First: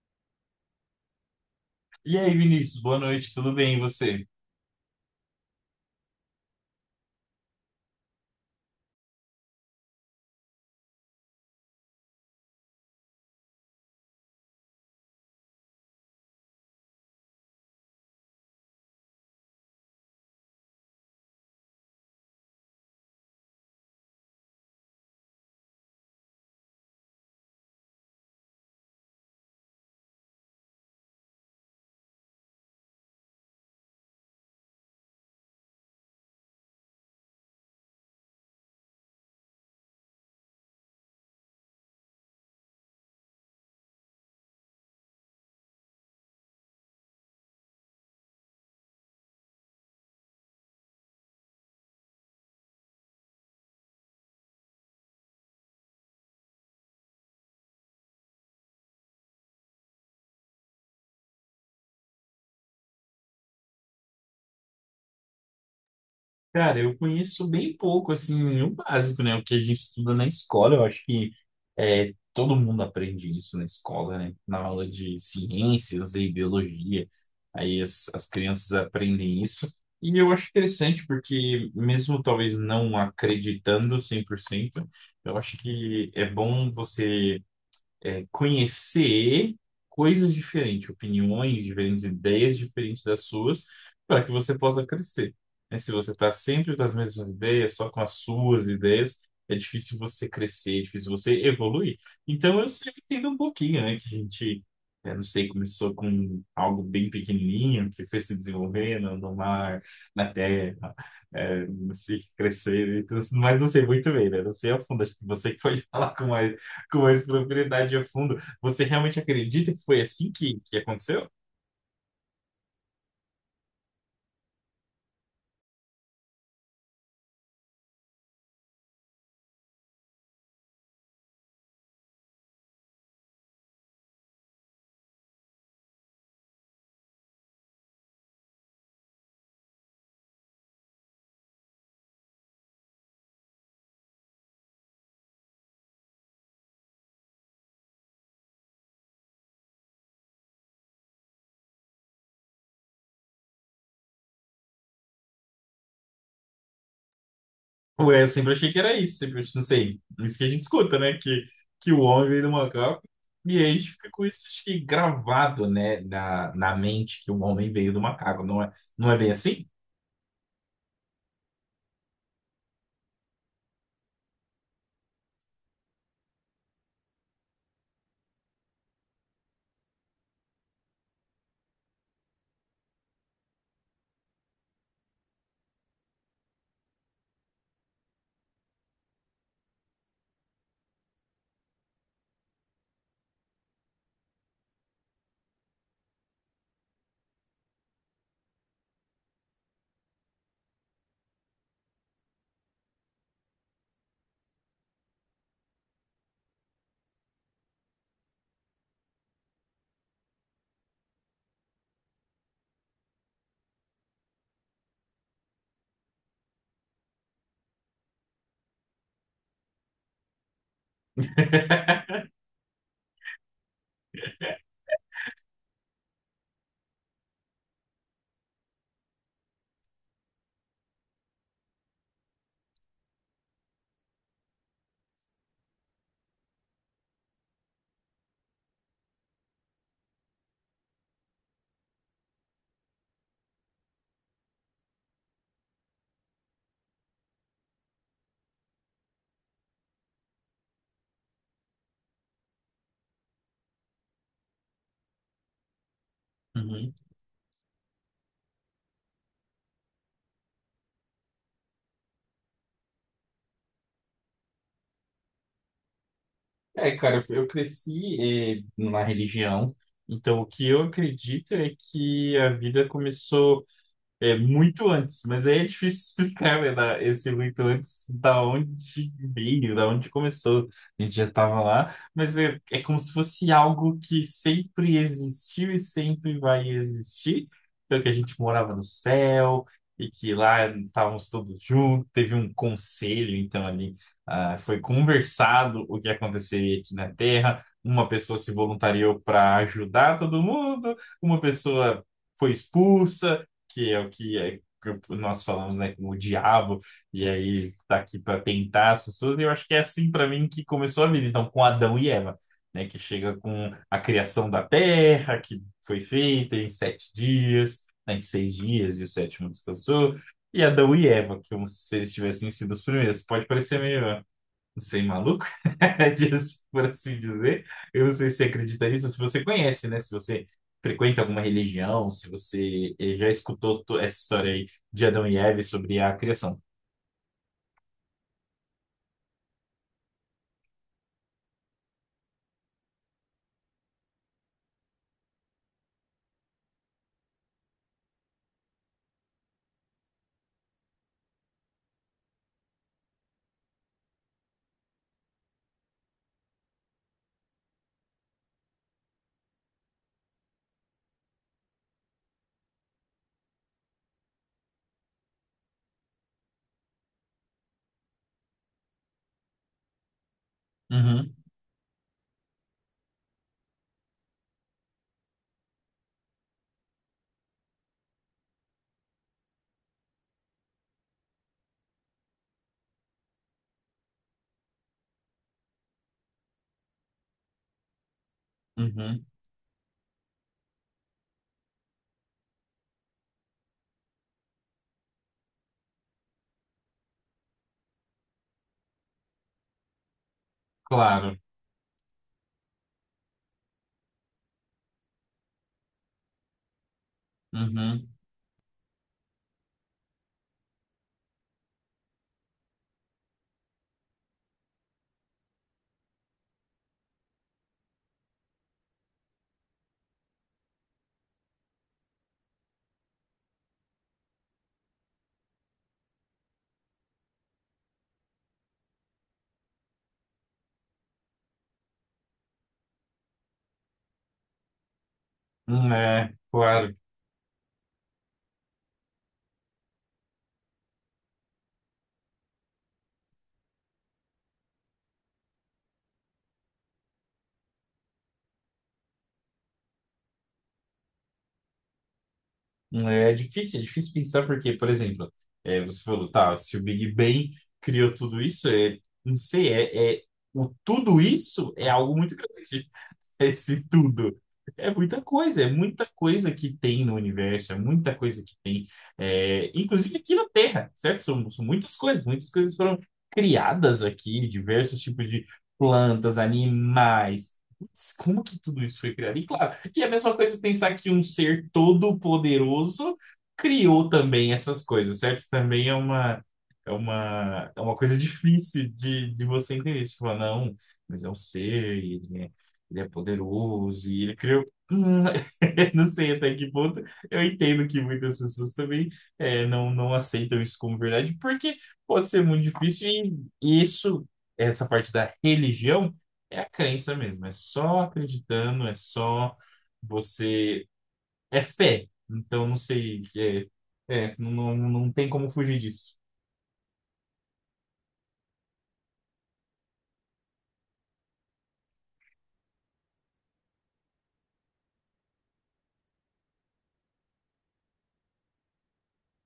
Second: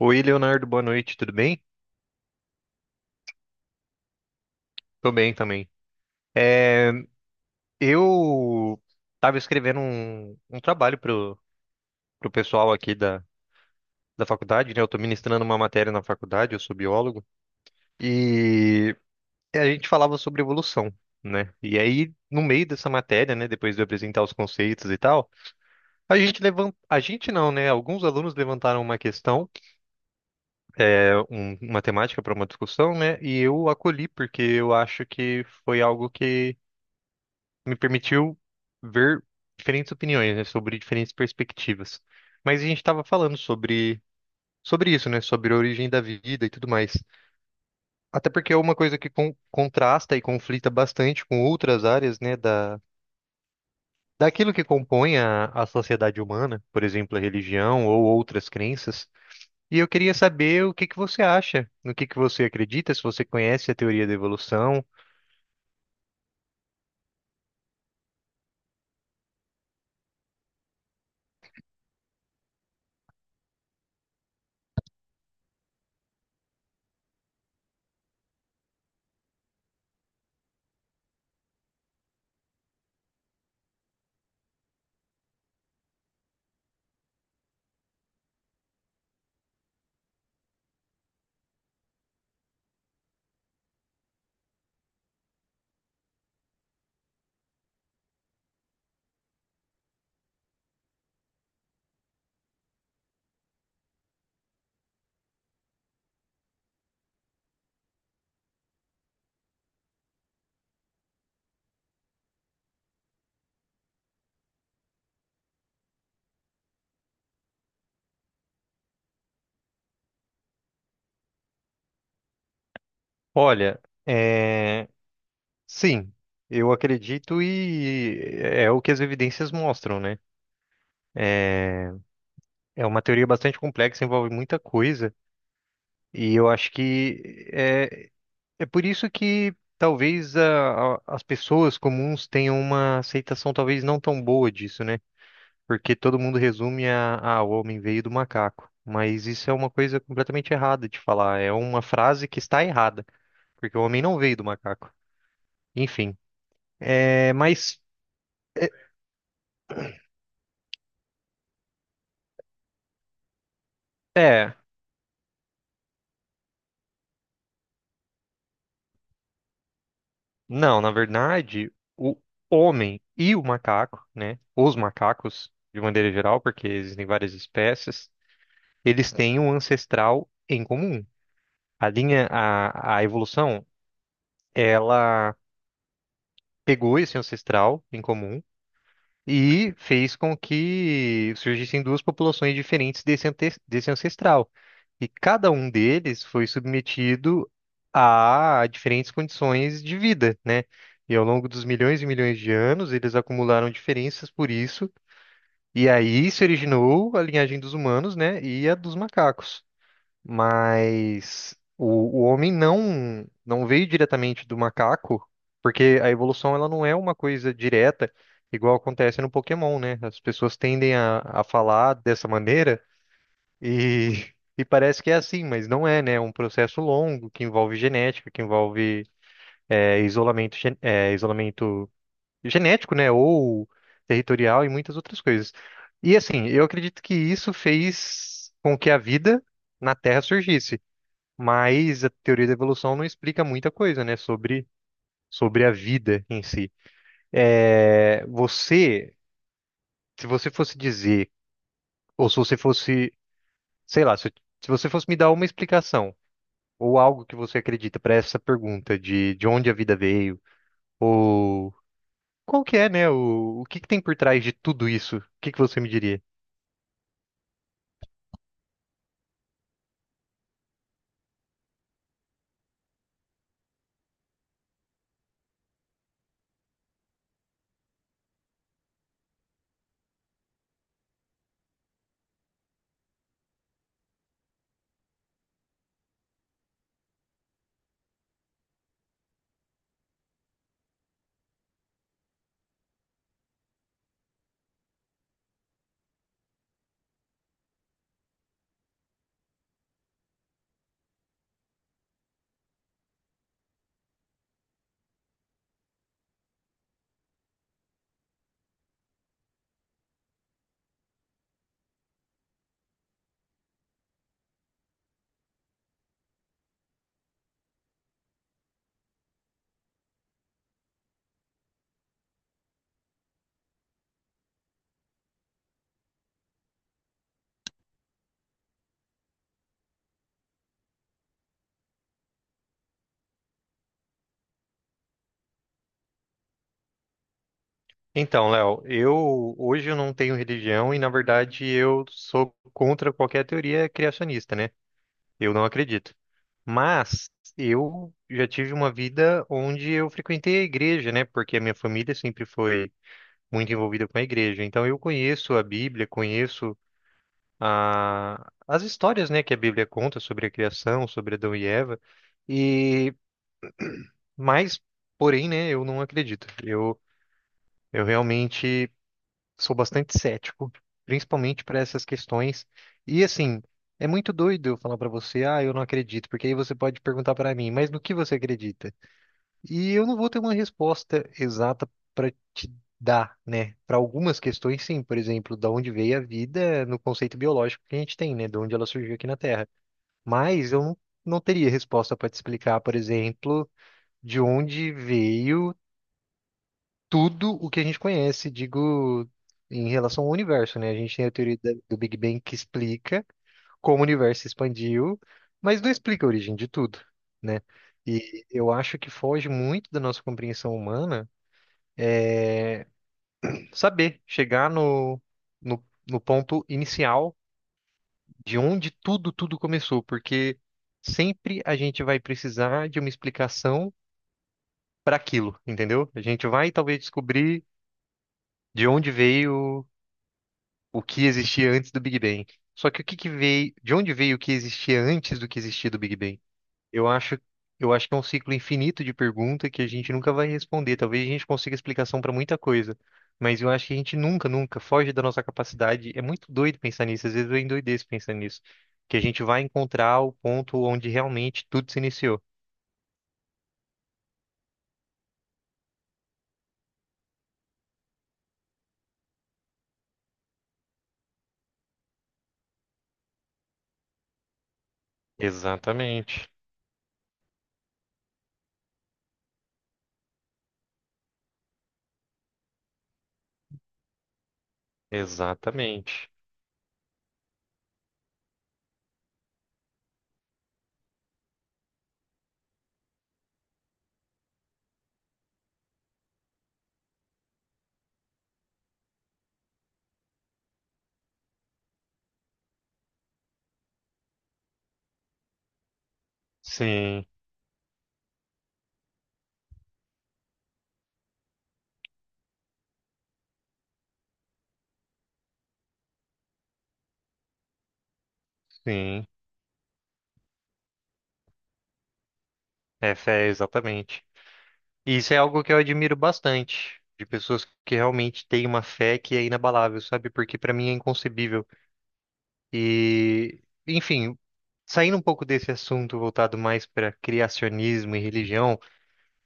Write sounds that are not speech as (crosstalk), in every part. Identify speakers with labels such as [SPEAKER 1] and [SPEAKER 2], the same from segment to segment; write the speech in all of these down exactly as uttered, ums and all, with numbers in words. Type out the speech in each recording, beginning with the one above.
[SPEAKER 1] Oi, Leonardo, boa noite, tudo bem?
[SPEAKER 2] E aí, Vinícius, boa noite, tudo bem? E você?
[SPEAKER 1] Tô bem também. É, eu estava escrevendo um, um trabalho pro, pro pessoal aqui da, da faculdade, né? Eu tô ministrando uma matéria na faculdade, eu sou biólogo, e a gente falava sobre evolução, né? E aí, no meio dessa matéria, né, depois de eu apresentar os conceitos e tal, a gente levanta, a gente não, né? Alguns alunos levantaram uma questão, é, um- uma temática para uma discussão, né? E eu acolhi porque eu acho que foi algo que me permitiu ver diferentes opiniões, né, sobre diferentes perspectivas. Mas a gente estava falando sobre sobre isso, né, sobre a origem da vida e tudo mais. Até porque é uma coisa que con- contrasta e conflita bastante com outras áreas, né, da daquilo que compõe a, a sociedade humana, por exemplo, a religião ou outras crenças. E eu queria saber o que que você acha, no que que você acredita, se você conhece a teoria da evolução.
[SPEAKER 2] Cara, eu conheço bem pouco, assim, o básico, né? O que a gente estuda na escola, eu acho que é, todo mundo aprende isso na escola, né? Na aula de ciências e biologia, aí as, as crianças aprendem isso. E eu acho interessante, porque mesmo talvez não acreditando cem por cento, eu acho que é bom você é, conhecer coisas diferentes, opiniões diferentes, ideias diferentes das suas, para que você possa crescer, né? Se você está sempre com as mesmas ideias, só com as suas ideias, é difícil você crescer, é difícil você evoluir. Então eu sempre entendo um pouquinho, né? Que a gente, é, Não sei, começou com algo bem pequenininho, que foi se desenvolvendo no mar, na terra, é, se crescer, e tudo, mas não sei muito bem, né? Não sei a fundo, acho que você que pode (laughs) falar com mais com mais profundidade a fundo. Você realmente acredita que foi assim que, que aconteceu?
[SPEAKER 1] Olha, é... sim, eu acredito e é é o que as evidências mostram, né? É é uma teoria bastante complexa, envolve muita coisa, e eu acho que é, é por isso que talvez a- a- as pessoas comuns tenham uma aceitação talvez não tão boa disso, né? Porque todo mundo resume a, ah, o homem veio do macaco. Mas isso é uma coisa completamente errada de falar, é uma frase que está errada, porque o homem não veio do macaco. Enfim, é, mas.
[SPEAKER 2] Ou é, eu sempre achei que era isso, sempre, não sei, isso que a gente escuta, né? Que, que o homem veio do macaco, e aí a gente fica com isso
[SPEAKER 1] é,
[SPEAKER 2] acho que, gravado, né, na, na mente que o homem veio do macaco, não é, não é bem assim?
[SPEAKER 1] não, na verdade, o homem e o macaco, né? Os macacos, de maneira geral, porque existem várias espécies, eles têm um ancestral em comum. A linha, a, a evolução, ela pegou esse ancestral em comum. E fez com que surgissem duas populações diferentes desse, ante- desse ancestral. E cada um deles foi submetido a diferentes condições de vida, né? E ao longo dos milhões e milhões de anos, eles acumularam diferenças por isso. E aí se originou a linhagem dos humanos, né? E a dos macacos. Mas o, o homem não não veio diretamente do macaco, porque a evolução ela não é uma coisa direta, igual acontece no Pokémon, né? As pessoas tendem a, a falar dessa
[SPEAKER 2] (laughs)
[SPEAKER 1] maneira e, (laughs) e parece que é assim, mas não é, né? É um processo longo que envolve genética, que envolve é, isolamento, gen- é, isolamento genético, né? Ou territorial e muitas outras coisas. E assim, eu acredito que isso fez com que a vida na Terra surgisse, mas a teoria da evolução não explica muita coisa, né, sobre, sobre a vida em si. É, você, se você fosse dizer, ou se você fosse, sei lá, se, se você fosse me dar uma explicação,
[SPEAKER 2] Uhum.
[SPEAKER 1] ou algo que você acredita para essa pergunta de, de onde a vida veio, ou qual que é, né, o, o que que tem por trás de tudo isso, o que que você me diria?
[SPEAKER 2] É, cara, eu eu cresci eh, na religião, então o que eu acredito é que a vida começou. É muito antes, mas aí é difícil (laughs) explicar, né, da- esse muito antes, da onde veio, da onde começou. A gente já estava lá, mas é, é como se fosse algo que sempre existiu e sempre vai existir. Então, que a gente morava no céu e que lá estávamos todos juntos, teve um conselho, então ali ah, foi conversado o que aconteceria aqui na Terra. Uma pessoa se voluntariou para ajudar todo mundo, uma pessoa foi expulsa, que é o que é, que nós falamos, né, como o diabo, e aí tá aqui para tentar as pessoas, e eu acho que é assim para mim que começou a vida, então, com Adão e Eva, né, que chega com a criação da terra, que foi feita em sete dias, né, em seis dias, e o sétimo descansou, e Adão e Eva, que como se eles tivessem sido os primeiros, pode parecer meio sem maluco, (laughs) diz- por assim dizer. Eu não sei se você acredita nisso, se você conhece, né? Se você frequenta alguma religião, se você eh, já escutou to- essa história aí de Adão e Eva sobre a criação.
[SPEAKER 1] Então, Léo, eu hoje eu não tenho religião e, na verdade, eu sou contra qualquer teoria criacionista, né? Eu não acredito. Mas eu já tive uma vida onde eu frequentei a igreja, né? Porque a minha família sempre foi muito envolvida com a igreja. Então eu conheço a Bíblia, conheço a... as histórias, né, que a Bíblia conta sobre a criação, sobre Adão e Eva. E mas, porém, né, eu não acredito. Eu eu realmente sou bastante cético,
[SPEAKER 2] Uhum,
[SPEAKER 1] principalmente para essas questões. E assim, é muito doido eu falar para você, ah, eu não acredito, porque aí você pode perguntar para mim, mas no que você acredita? E eu não vou ter uma resposta exata para te dar, né? Para algumas questões, sim, por exemplo, da onde veio a vida no conceito biológico que a gente tem, né? De onde ela surgiu
[SPEAKER 2] uhum,
[SPEAKER 1] aqui na Terra. Mas eu não, não teria resposta para te explicar, por exemplo, de onde veio tudo o que a gente conhece, digo, em relação ao universo, né? A gente tem a
[SPEAKER 2] claro.
[SPEAKER 1] teoria da- do Big Bang que explica como o universo se expandiu, mas não explica a origem de tudo, né?
[SPEAKER 2] Uhum,
[SPEAKER 1] E eu acho que foge muito da nossa compreensão humana saber chegar no, no, no ponto inicial de onde tudo, tudo começou, porque sempre a gente vai precisar de uma explicação para aquilo, entendeu? A gente vai talvez descobrir de onde veio o que existia antes do Big Bang. Só que o que que veio, de onde veio o que existia antes do que existia
[SPEAKER 2] hum,
[SPEAKER 1] do Big
[SPEAKER 2] é,
[SPEAKER 1] Bang?
[SPEAKER 2] claro.
[SPEAKER 1] Eu acho, eu acho que é um ciclo infinito de pergunta que a gente nunca vai responder. Talvez a gente consiga explicação para muita coisa, mas eu acho que a gente nunca, nunca foge da nossa capacidade. É muito doido pensar nisso, às vezes eu endoideço pensando nisso, que a gente vai encontrar o ponto onde realmente tudo se iniciou.
[SPEAKER 2] Hum, É difícil, é difícil pensar porque, por exemplo, eh, você falou, tá, se o Big Bang criou tudo isso, é, não sei, é, é, o tudo isso é algo muito grande. Esse tudo. É muita coisa, é muita
[SPEAKER 1] Exatamente,
[SPEAKER 2] coisa que tem no universo, é muita coisa que tem, é, inclusive aqui na Terra, certo? São, são muitas coisas, muitas coisas foram criadas aqui, diversos tipos de
[SPEAKER 1] exatamente.
[SPEAKER 2] plantas, animais. Putz, como que tudo isso foi criado? E claro, e é a mesma coisa pensar que um ser todo-poderoso criou também essas coisas, certo? Também é uma, é uma, é uma coisa (laughs) difícil de, de você entender. Você fala, não. Mas é um ser, ele é poderoso e ele criou. (laughs) Não sei até que ponto.
[SPEAKER 1] Sim,
[SPEAKER 2] Eu entendo que muitas pessoas também eh, não, não aceitam isso como verdade, porque pode ser muito difícil e isso, essa parte da religião, é a crença mesmo. É só acreditando, é
[SPEAKER 1] sim.
[SPEAKER 2] só você. É fé. Então, não
[SPEAKER 1] É
[SPEAKER 2] sei.
[SPEAKER 1] fé,
[SPEAKER 2] É,
[SPEAKER 1] exatamente.
[SPEAKER 2] é, não, não, não
[SPEAKER 1] E
[SPEAKER 2] tem
[SPEAKER 1] isso é
[SPEAKER 2] como
[SPEAKER 1] algo que
[SPEAKER 2] fugir
[SPEAKER 1] eu admiro
[SPEAKER 2] disso.
[SPEAKER 1] bastante, de pessoas que realmente têm uma fé que é inabalável, sabe? Porque para mim é inconcebível. E, enfim, saindo um pouco desse assunto voltado mais para criacionismo e religião,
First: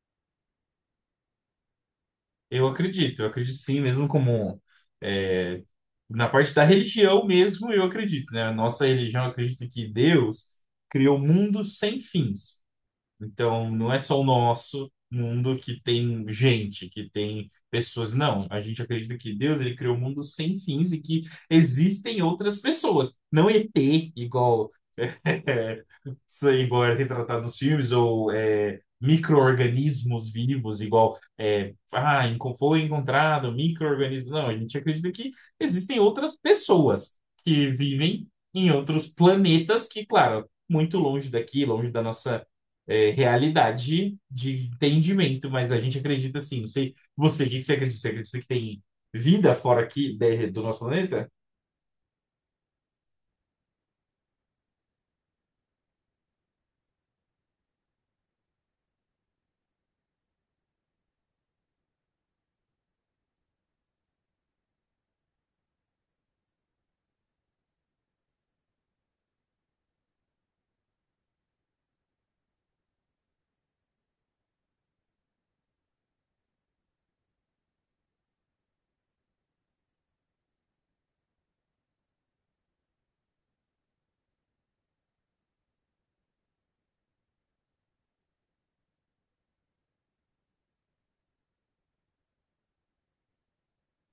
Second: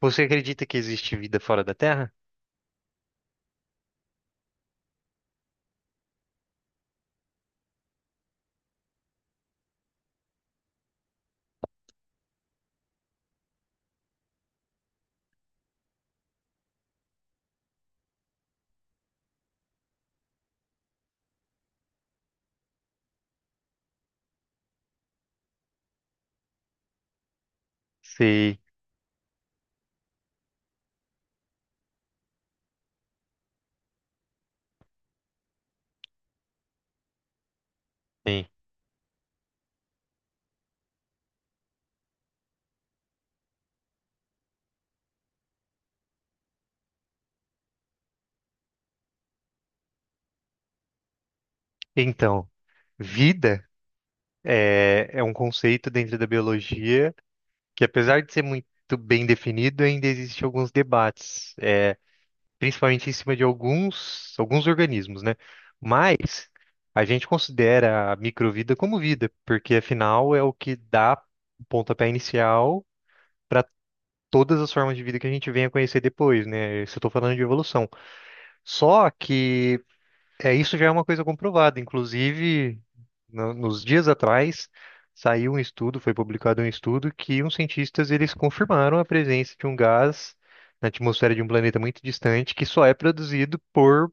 [SPEAKER 1] você acredita que existe vida fora da Terra?
[SPEAKER 2] Eu acredito, eu acredito sim, mesmo como é, na parte da religião mesmo, eu acredito, né? A nossa religião acredita que Deus criou o mundo sem fins. Então, não é só o nosso mundo que tem gente, que tem pessoas. Não, a gente acredita que Deus ele criou um mundo sem fins e que existem outras pessoas. Não E T, igual, (laughs) sei, igual é retratado nos filmes, ou
[SPEAKER 1] Sim.
[SPEAKER 2] é, micro-organismos vivos, igual é, ah, enco- foi encontrado micro-organismo. Não, a gente acredita que existem outras pessoas que vivem
[SPEAKER 1] Sim.
[SPEAKER 2] em outros planetas que, claro, muito longe daqui, longe da nossa é, realidade de entendimento, mas a gente acredita assim, não sei, você, o que que você acredita? Você acredita que tem vida fora aqui de- do nosso planeta?
[SPEAKER 1] Então, vida é, é um conceito dentro da biologia que, apesar de ser muito bem definido, ainda existem alguns debates, é, principalmente em cima de alguns, alguns organismos, né? Mas a gente considera a microvida como vida, porque afinal é o que dá o pontapé inicial para todas as formas de vida que a gente venha conhecer depois, né? Isso eu tô falando de evolução. Só que é, isso já é uma coisa comprovada. Inclusive, no- nos dias atrás, saiu um estudo, foi publicado um estudo que uns cientistas eles confirmaram a presença de um gás na atmosfera de um planeta muito distante que só é produzido por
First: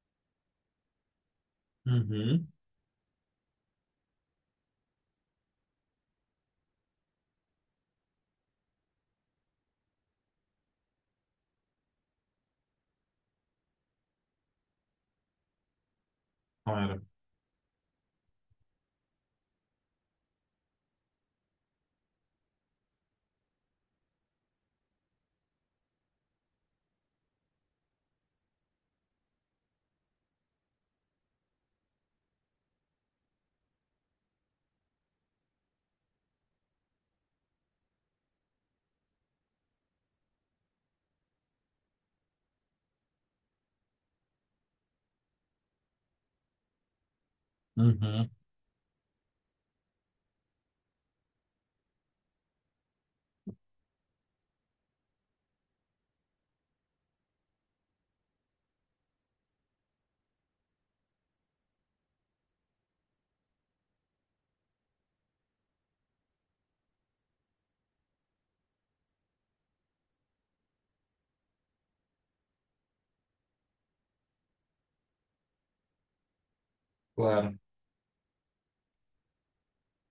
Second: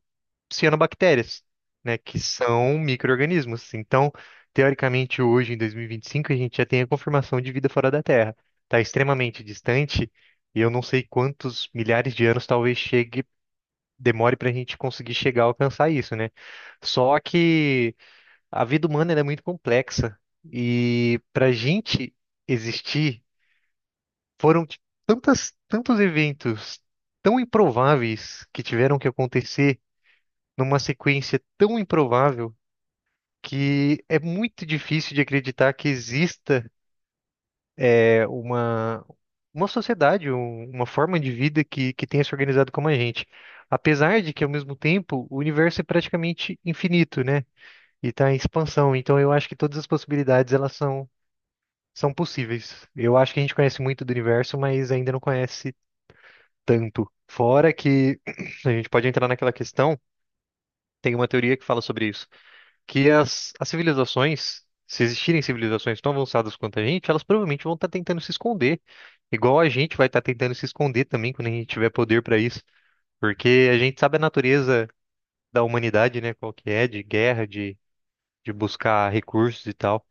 [SPEAKER 1] cianobactérias, né, que
[SPEAKER 2] Uhum,
[SPEAKER 1] são micro-organismos. Então, teoricamente, hoje, em dois mil e vinte e cinco, a gente já tem a confirmação de vida fora da Terra. Está extremamente distante e eu não sei quantos milhares de anos talvez chegue, demore para a gente conseguir chegar a alcançar isso, né?
[SPEAKER 2] claro.
[SPEAKER 1] Só que a vida humana ela é muito complexa e para a gente existir foram t- tantas, tantos eventos tão improváveis que tiveram que acontecer numa sequência tão improvável que é muito difícil de acreditar que exista é, uma, uma sociedade, um- uma forma de vida que, que tenha se organizado como a gente. Apesar de que, ao mesmo tempo, o universo é praticamente infinito, né? E
[SPEAKER 2] Uhum,
[SPEAKER 1] está em expansão. Então, eu acho que todas as possibilidades elas são, são possíveis. Eu acho que a gente conhece muito do universo, mas ainda não conhece tanto. Fora que (clears throat) a gente pode entrar naquela questão, tem uma teoria que fala sobre isso que as, as civilizações, se existirem civilizações tão avançadas quanto a gente, elas provavelmente vão estar tentando se esconder. Igual a gente vai estar tentando se esconder também quando a gente tiver poder para isso. Porque a gente sabe a natureza da humanidade, né? Qual que é, de guerra,
[SPEAKER 2] claro.
[SPEAKER 1] de, de buscar recursos e tal.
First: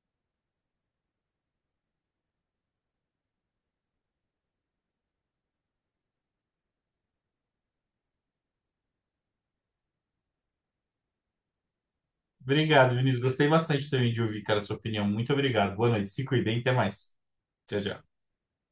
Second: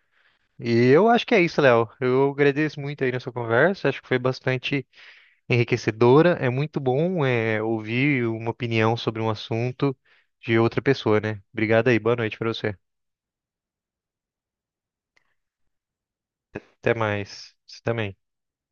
[SPEAKER 1] E eu acho que é isso, Léo. Eu agradeço muito aí nessa conversa. Acho que foi bastante enriquecedora. É muito bom, é, ouvir uma opinião sobre um assunto de outra pessoa, né? Obrigado aí. Boa noite para você.
[SPEAKER 2] Obrigado, Vinícius. Gostei bastante também de ouvir, cara, a sua opinião. Muito obrigado. Boa noite. Se cuidem, até
[SPEAKER 1] Até
[SPEAKER 2] mais.
[SPEAKER 1] mais.
[SPEAKER 2] Tchau,
[SPEAKER 1] Você
[SPEAKER 2] tchau.
[SPEAKER 1] também.